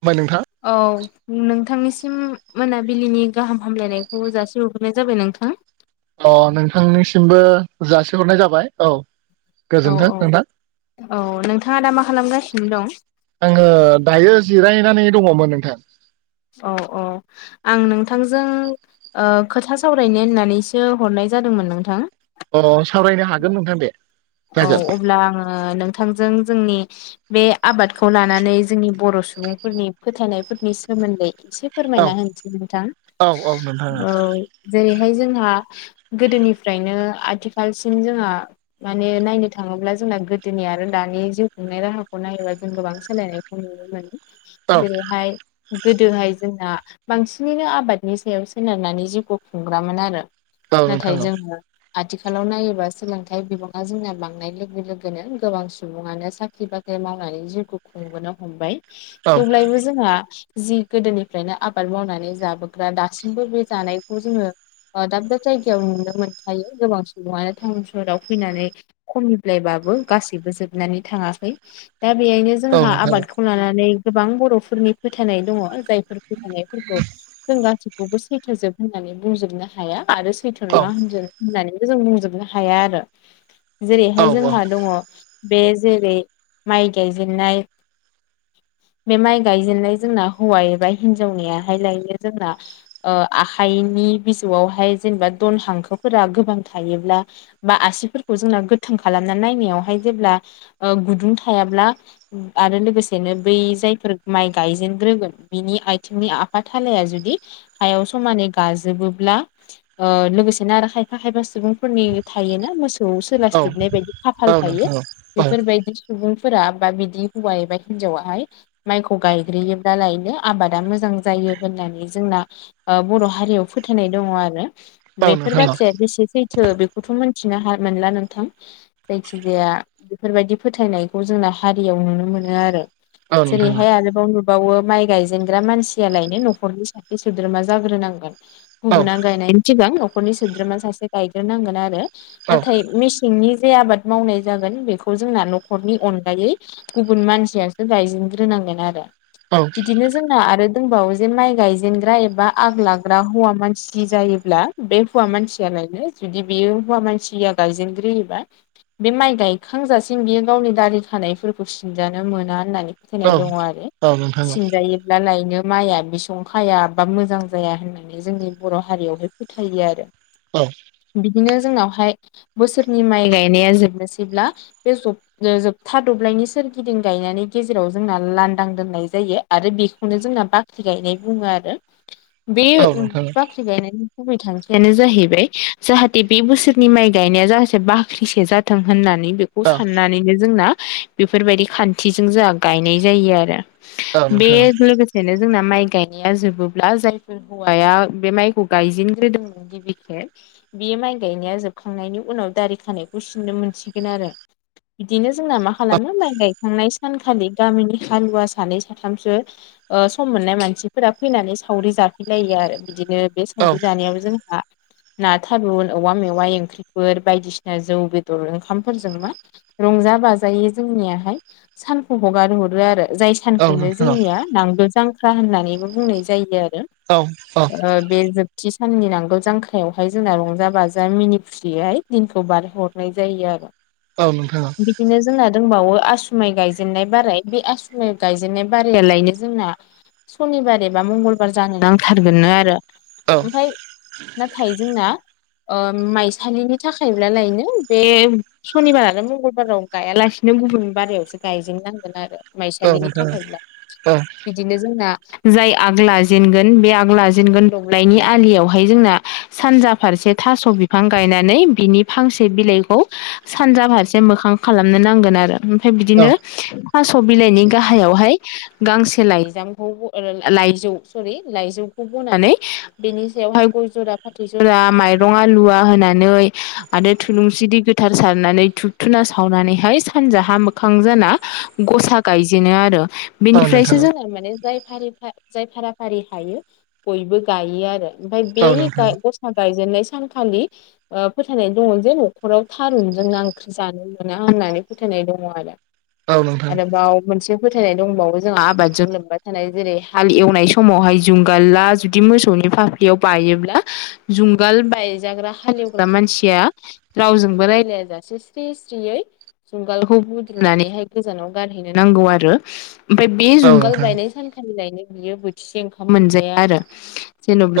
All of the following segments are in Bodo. होमबा नोंथां औ नोंथांनिसिम मोनाबिलिनि गाहाम हामलायनायखौ जासिहरगोनाय जाबाय नोंथां अ नोंथांनिसिमबो जासिहरनाय जाबाय औ औ गोजोन्थों औ नोंथां औ नोंथाङा दा मा खालामगासिनो दं? आङो दायो जिरायनानै दङमोन नोंथां औ औ आं नोंथांजों खोथा ओ सावरायनो होननानैसो हरनाय जादोंमोन नोंथां अ सावरायनो हागोन नोंथां दे औ जागोन अब्ला आङो नोंथांजों जोंनि बे आबादखौ लानानै जोंनि बर सुबुंफोरनि फोथायनायफोरनि सोमोन्दै एसे औ फोरमायना होनोसै नोंथां औ औ नोंथां औ जेरैहाय जोंहा गोदोनिफ्रायनो आथिखालसिम जोंहा माने नायनो थाङोब्ला जोंना गोदोनि आरो दानि जिउ खुंनाय राहाखौ नायोबा जों गोबां सोलायनायखौ नुनो मोनो औ जेरै हाय गोदोहाय जोंना बांसिनैनो आबादनि सायाव सोनारनानै जिउखौ खुंग्रामोन आरो औ नोंथां नाथाय औ जोङो आथिखालाव नायोबा सोलोंथाइ बिबां दा जोंना बांनाय लोगो लोगोनो गोबां सुबुङानो साख्रि बाख्रि मावनानै जिउखौ खुंबोनो हमबाय औ थेव्लायबो जोंहा जि गोदोनिफ्रायनो आबाद मावनानै जाबोग्रा दासिमबो बे जानायखौ जोङो दाब दाब जायगायाव नुनो मोनखायो गोबां सुबुङानो टाउन सहराव फैनानै खम्लायबाबो गाससिबो जोबनानै थाङाखै दा बेहायनो औ जोंहा नोंथां आबादखौ लानानै गोबां बर फोरनि फोथायनाय दङ जायफोर फोथायफोरखौ जों गासै खौबो सैथो जोब होननानै बुंजोबनो हाया आरो सैथो औ नङा होनजोब होननानैबो जों बुंजोबनो हाया आरो औ जेरैहाय जोंहा दङ बे जेरै माइ गायजेननाय बे माइ गायजेननाय जोंना हौवा एबा हिन्जावनियाहाय लायनो जोंना आखाइनि बिजौआवहाय जेनेबा दन हांखोफोरा गोबां थायोब्ला बा आसिफोरखौ जोंना गोथों खालामना नायनायावहाय जेब्ला गुदुं थायाब्ला आरो लोगोसेनो बै जायफोर माइ गायजेनग्रोगोन बिनि आथिंनि आफ थालाया जुदि हायाव समानै गाजोबोब्ला लोगोसे न आरो खायफा खायफा सुबुंफोरनि थायोोना मोसौ आव औ सोलाायसलिबनाय बायदि खाफाल औ थायो नोंथां औ औ बेफोरबायदि सुबुंफोरा बा बिदि हौवा एबा हिनजावाहाय माइखौ गायग्रोयोब्लालायनो आबादा मोजां जायो होननानै जोंना बर' हारियाव फोथायनाय दङ आरो औ बेफोर नोंथां बाथ्राया बेसे सैथो बेखौथ' मोनथिनो ह मोनला नोंथां जायखिजाया बेफोरबायदि फोथायनायखौ जोंना हारियाव नुनो मोनो आरो औ सेर नोंथां हाया न नुबावो माइ गायजेनग्रा मानसियालायनो न'खरनि सासे सोद्रोमा जाग्रोनांगोन औ गुबुुना गायनायनि सिगां न'खरनि सोद्रोमा सासे गायग्रोनांगोन आरो औ नाथाय मि सिंनि जे आबाद मावनाय जागोन बेखौ जोंना न'खरनि अनगायै गुबुन मानसियासो गायजेनग्रोनांगोन आरो औ बिदिनो जोंना आरो दंबावो जे माइ गायजेनग्रा एबा आग लाग्रा हौवा मानसि जायोब्ला बे हौवा मानसियालायनो जुदि बेयो हौवा मानसिया गायजेनग्रोयोबा बे माइ गायखांजासिम बियो गावनि दालि खानायफोरखौ सिनजानो मोना होननानै होनाय दङ आरो औ नोंथां सिनजायो गला लायनो माइया बिसं खायाबा मोजां जाया होननानै माने जोंनि बर' हारियावहाय फोथायो आरो औ बिदिनो जोंनावहाय बोसोरनि माइ गायनाया जोबनोसैब्ला बे जब जोबथा दब्लायनि सोरगिदिं गायनानै गेजेराव जोंना लांदां दोननाय जायो आरो बेखौनो जोंना बाख्रि गायनाय बुङो आरो बे औ नोंथां बाख्रि गायनायनि फाय थांखियानो जाहैबाय जाहाथे बे बोसोरनि माइ गायनाया जाहासे बाख्रिसे जाथों होननानै बेखौ औ साननानैनो जोंना बेफोरबायदि खान्थिजों जोंहा गायनाय जायो आरो औ नोंथां औ बे नोंथां लोगोसे बेनो जोंना माइ गायनाया जोबोब्ला जायफोर हौवाया बे माइखौ गायजेनग्रोदों गिबि खेब बेयो माइ गायनाया जोब खांनायनि उनाव दारि खानायखौ सिननो मोनसिगोन आरो बिदिनो जोंना मा औ खालामो माइ गायखांनाय सानखालि गामिनि हालुवा सानै साथामसो ओ सम मोननाय मानसिफोरा फैनानै सावरि जाफैलायो आरो बिदिनो । बे सावरि जानायाव जोंहा ना थारुन औवा मेवा एं ख्रिफोर बायदिसिना जौ बेदर ओंखामफोरजों मा रंजा बाजायै जोंनिया हाय । सानखौ हगार हरो आरो जाय सानखौनो औ नोंथां औ जोंनिया नांगोल जांख्रा होननानैबो बुंनाय जायो आरो औ औ ओ बे जोबथि साननि नांगोल जांखायाव हाय जोंना रंजा बाजा मिनि खुसियैहाय दिनखौ बारहरनाय जायो आरो । औ नोंथांआ बिदिनो जोंना दंबावो आसुमाइ गायजेननाय बाराय बे आसुमाइ गायजेननाय बारायालायनो जोंना सनिबार एबा मंगलबार जानो नांथारगोननो आरो ओमफाय नाथाय जोंना ओ माइस सालिनि थाखायब्लालायनो बे सनिबारानो मंगलबाराव गायालासिनो गुबुन बारियावसो गायजेननांगोन आरो माइसालिनि थाखायब्ला बिदिनो जोंना जाय आग लाजेनगोन बे आग लाजेनगोन दौलाायनि आलियाव हाय जोंना सानजा फारसे थास' बिफां गायनानै बिनि फांसे बिलाइखौ सानजा फारसे मोखां खालामनो नांगोन आरो फाय औ बिदिनो थास' बिलाइनि गाहायाव हाय गांसे लाइजामखौ लाइजौ सरि लाइजौखौ बनानै बेनि सायाव हाय गय जरा फाथै जरा माइरं आलुवा होना नै आरो थुलुंसि दै गोथार सारनानै थुब थुना सावनानै हाय सानजाहा मोख खांजाना गसा गायजेनो आरो औ बिनिफ्रायसो नोंथां जों माने जाय फारि फा जाय फारा फारि हायो बयबो गायो आरो । ओमफाय औ बे नोंथां गाय गसा गायजेननाय सानखालि ओ फोथायनाय दङ जे न'खराव थारुनजों ना ख्रि जानो मोना होननानै फोथायनाय दङ आरो । औ नोंथां आरो बाव मोनसे फोथायनाय दंबावो जोंहा आबादजों लोबबा थानाय जेरै हाल एवनाय समावहाय जुंगाला जुब दि मोसौ फाफ्लियाव बायोब्ला जुंगाल बायजाग्रा हालिव ग्रा मानसिया रावजोंबो राय्लाया जासे स्रि स्रियै जुंगालखौ बुद्रुनानै हाय गोजानाव गारहैनो नांगौ आरो ओमफाय बे औ जुंगाल नोंथां बायनाय सानखालि लायनो बियो बोथिसे ओंखाम मोनजाया आरो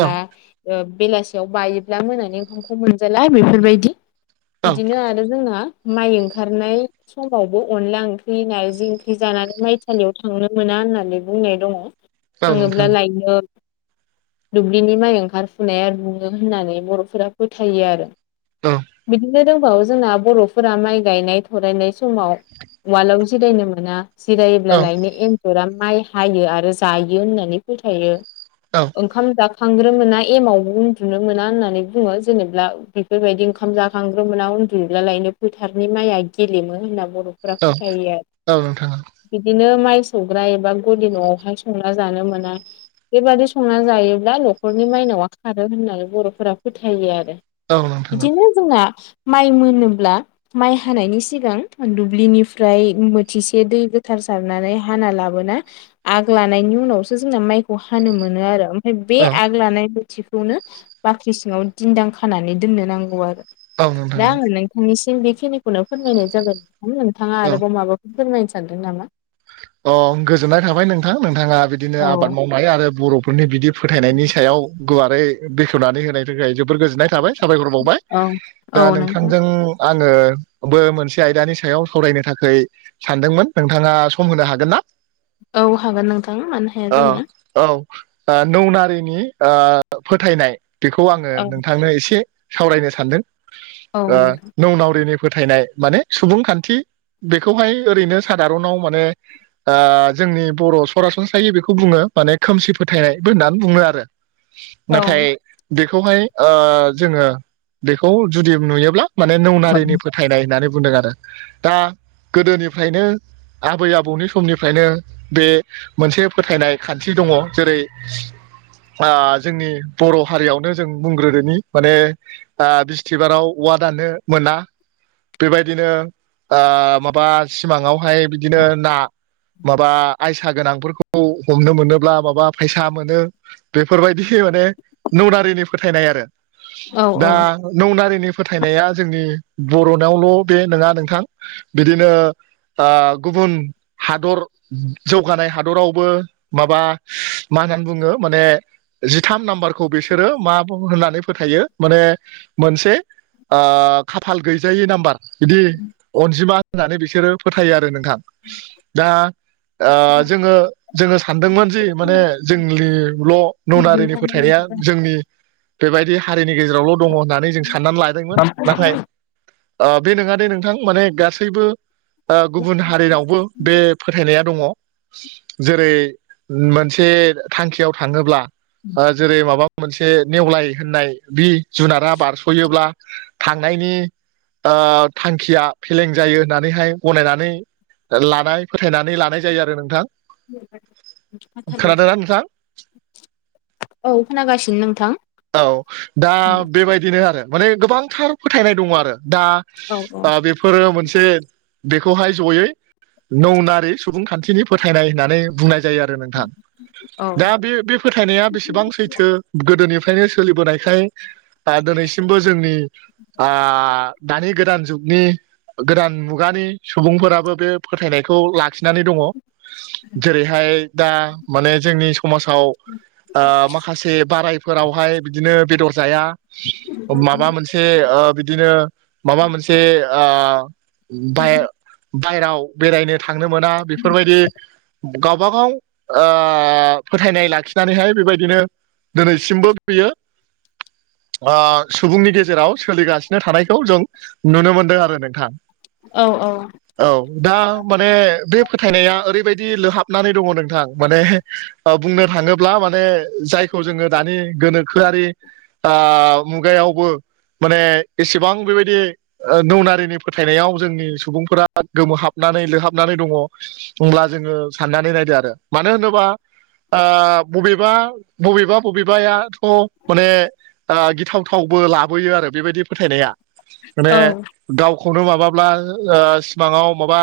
औ ओ बेलासियाव बायोब्ला मोनानि ओंखामखौ मोनजाला बेफोरबायदि । औ बिदिनो आरो जोंना माइ ओंखारनाय समावबो अनला ओंख्रि नारजि ओंख्रि जानानै माइथालियाव थांनो मोना होननानै बुंनाय दङ । औ नोंथां थाङोब्ला लायनो दुब्लिनि माइ ओंखारफुनाया रुङो होननानै बर'फोरा फोथायो आरो औ बिदि दिनो दोंबावो जोंना बर'फोरा माइ गायनाय थरायनाय समाव उवालाव जिरायनो मोना । जिरायोब्ला औ लायनो एन्जरा माइ हायो आरो जायो होननानै फोथायो । ओंखाम जाखांग्रोन मोना एमावबो उन्दुनो मोना होननानै बुङो । जेनेब्ला बेफोरबायदि ओंखाम जाखांग्रोमोना उन्दुला लायनो फोथारनि माइया गेलेमो होनना बर' फोरा औ फोथायो आरो नोंथां । बिदिनो माइ सौग्रा एबा गलि न'आव हाय संना जानो मोना । बेबादि संना जायोब्ला न'खरनि माइनावा खारो होननानै बर'फोरा फोथा यो आरो औ नोंथां औ बिदिनो जोंहा माइ मोनोब्ला माइ हानायनि सिगां दुब्लिनिफ्राय बोथिसे दै गोथार सारनानै हाना लाबोना आग लानायनि उनावसो जोंना माइखौ हानो मोनो आरो बे आग लानाय बोथिखौनो बाख्रि सिङाव दिदां खानानै दोननो नांगौ आरो औ । नोंथां दा औ आङो नोंथांनिसिम बेखिनिखौनो फोरमायनाय जागोन नोंथाङा आरोबाव माबाफोर फोरमायनो सानदों नामा? अ गोजोननाय थाबाय नोंथां नोंथाङा बिदिनो आबाद औ मावनाय आरो बर'फोरनि बिदि फोथायनायनि सायाव गुवारै बेखेवनानै होनाय थाखाय जोोबद गोजोननाय थाबाय साबायखर बावबाय औ । औ दा नोंथां नोंथांजों आङो बो मोनसे आयदानि सायाव सावरायनो थाखाय सानदोंमोन नोंथाङा सम होनो हागोन ना? औ हागोन नोंथां मानो हाया औ जानो औ नौनारिनि ओ फोथायनाय बेखौ आङो औ नोंथांनो एसे सावरायनो औ सानदों नोंथां नौ नावरिनि फोथायनाय माने सुबुंखान्थि बेखौहाय ओरैनो सादारनाव माने ओ जोंनि बर' सरासनस्रायै बेखौ बुङो माने खोमसि फोथायनाय होननानै बुङो आरो [inaudible] नाथाय बेखौहाय ओ जोङो बेखौ जुदि नुयोब्ला माने नौनारिनि फोथायनाय होननानै बुंदों आरो दा गोदोनिफ्रायनो आबै आब बौनि समनिफ्रायनो बे मोनसे फोथायनाय खान्थि दङ जेरै आ जोंनि बर' हारियावनो जों बुंग्रोदोनि माने आ बिस्थिबाराव अवा दाननो मोना बेबायदिनो ओ माबा सिमाङावहाय बिदिनो ना माबा आयसा गोनांफोरखौ हमनो मोनोब्ला माबा फैसा मोनो बेफोरबायदि माने ननारिनि फोथायनाय आरो औ दा नौनारिनि फोथायनाया जोंनि बर'नावल' बे नङा नोंथां बिदिनो ओ गुबुन हादर जौगानाय हादरावबो माबा मा होननानै बुङो माने जिथाम नाम्बारखौ बिसोरो मा होननानै फोथायो माने मोनसे ओ खाफाल गैजायै नाम्बार बिदि अनजिमा होननानै बिसोरो फोथायो आरो नोंथां दा ओ जोङो जोङो सानदोंमोन जि माने जोंनिल' नौनारिनि फोथायनाया जोंनि बेबायदि हारिनि गेजेरावल' दङ' होननानै जों साननानै लादोंमोन नाथाय ओ बे नङादे नोंथां माने गासैबो गुबुन हारिनाव बे फोथायनाया दङ' जेरै मोनसे थांखियाव थाङोब्ला जेरै माबा मोनसे नेवलाय होननाय बि जुनारा बारस'योब्ला थांनायनि ओ थांखिया फेलें जायो होननानैहाय गनायनानै लानाय फोथायनानै लानाय जायो आरो नोंथां खोनादोंना [unintelligible] नोंथां औ खोनागासिनो नोंथां औ दा बेबायदिनो आरो माने गोबांथार फोथायनाय दङ' आरो दा औ बा बेफोरो मोनसे बेखौहाय जयै नौनारि सुबुंखान्थिनि फोथायनाय होननानै बुंनाय जायो आरो नोंथां औ दा बे फोथायनाया बेसेबां सैथो गोदोनिफ्रायनो सोलिबोनायखाय दिनैसिमबो जोंनि दानि गोदान जुगनि गोदान मुगानि सुबुंफोराबो बे फोथायनायखौ लाखिनानै दङ' जेरैहाय दा माने जोंनि समाजाव ओ माख खासे बारायफोरावहाय बिदिनो बेदर जाया माबा मोनसे से ओ बिदिनो माबा मोनसे ओ बाय बायेराव बेरायनो थांनो मोना बेफोरबायदि गावबागाव फोथायनाय लाखिनानैहाय बेबायदिनो बो बियो सुबुंनि गेजेराव सोलिगासिनो थानायखौ जों नुनो मोनदों आरो नोंथां औ औ दा माने बे फोथायनाया ओरैबायदि लोहाबनानै दङ' नोंथां माने बुंनो थाङोब्ला माने जायखौ जोङो दानि गोनोखोआरि मुगायावबो माने एसेबां बेबायदि नौनारिनि फोथायनायाव जोंनि सुबुंफोरा गोमोहाबनानै लोहाबनानै दङ' अब्ला जोङो साननानै नायदो आरो मानो होनोबा ओ बबेबा बबेबा बबेबायाथ' माने गिथावथावबो लाबोयो आरो बेबायदि फोथायनाया माने औ गावखौनो माबाब्ला ओ सिमाङाव माबा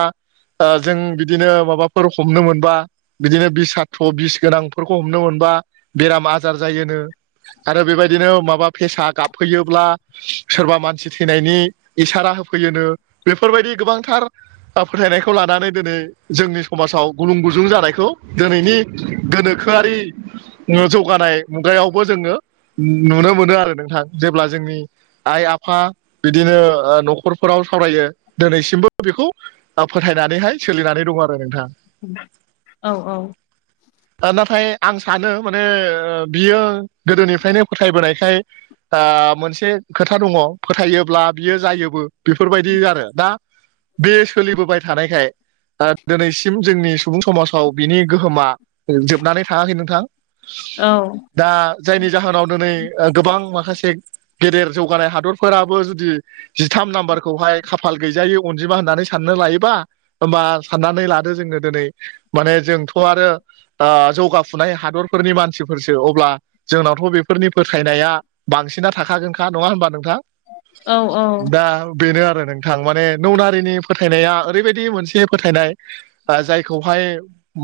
ओ जों बिदिनो माबाफोर हमनो मोनबा बिदिनो बिस सत्र' बिस गोनांफोरखौ हमनो मोनबा बेराम आजार जायोनो आरो बेबायदिनो माबा फेसा गाबफैयोब्ला सोरबा मानसि थैनायनि इसारा होफैयोनो बेफोरबायदि गोबांथार फोथायनायखौ लानानै दिनै जोंनि समाजाव गुलुं गुजुं जानायखौ दिनैनि गोनोखोआरि जौ जौगानाय मुगायावबो जोङो नुनो मोनो आरो नोंथां जेब्ला जोंनि आइ आफा बिदिनो ओ न'खरफोराव सावरायो दिनैसिमबो बेखौ फोथायनानैहाय सोलिनानै दं आरो नोंथां औ औ ओ नाथाय आं सानो माने ओ बियो गोदोनिफ्रायनो फोथायबोनायखाय ओ मोनसे खोथा दङ फोथायोब्ला बियो जायोबो बेफोरबायदि आरो दा बे सोलिबोबाय थानायखाय दिनैसिम जोंनि सुबुं समाजाव बिनि गोहोमा जोबनानै थाङाखै नोंथां औ दा जायनि जाहोनाव दिनै ओ गोबां माखासे गेदेर जौगानाय हादरफोराबो जुदि जिथाम नाम्बारखौहाय खाफाल गैजायै अनजिमा होननानै साननो लायोबा होमबा साननानै लादो जोङो दिनै माने जोंथ' आरो ओ जौगाफुनाय हादरफोरनि मानसिफोर फोरसो अब्ला जोंनावथ' बेफोरनि फोथायनाया बांसिना थाखागोनखा नङा होनोमबा नोंथां औ औ दा बेनो आरो नोंथां माने नौनारिनि फोथायनाया ओरैबायदि मोनसे फोथायनाय जायखौहाय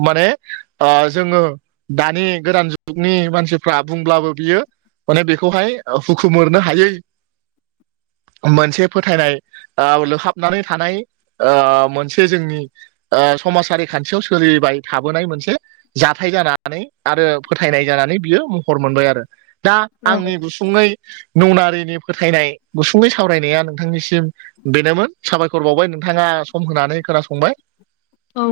माने ओ जोङो दानि गोदान ज जुगनि मानसिफ्रा बुंब्लाबो बियो माने बेखौहाय हुखुमोरनो हायै मोनसे फोथायनाय ओ लोहाबनानै थानाय ओ मोनसे जोंनि ओ समाजारि खान्थियाव सोलिबाय थाबोनाय मोनसे जाथाय जानानै आरो फोथायनाय जानानै बियो महर मोनबाय आरो दा आंनि गुसुं गुसुङै नौनारिनि फोथायनाय गुसुङै सावरायनाया नोंथांनिसिम बेनोमोन साबायखर बावबाय नोंथाङा सम होनानै खोनासंबाय औ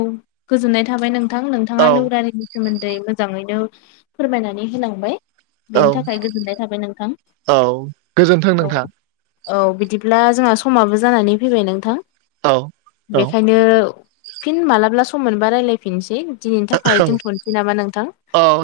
गोजोननाय थाबाय नोंथां नोंथाङा औ नौरारि सोमोन्दै मोजाङैनो फोरमायनानै होनोलांबाय औ बेनि थाखाय गोजोननाय थाबाय नोंथां औ गोजोन्थों औ। नोंथां औ बिदिब्ला जोंहा समाबो जानानै फैबाय नोंथां औ औ बेखायनो फिन मालाब्ला सम मोनबा रायजलायफिनसै दिनैनि थाखाय औ दोनथ'नोसै नामा नोंथां? औ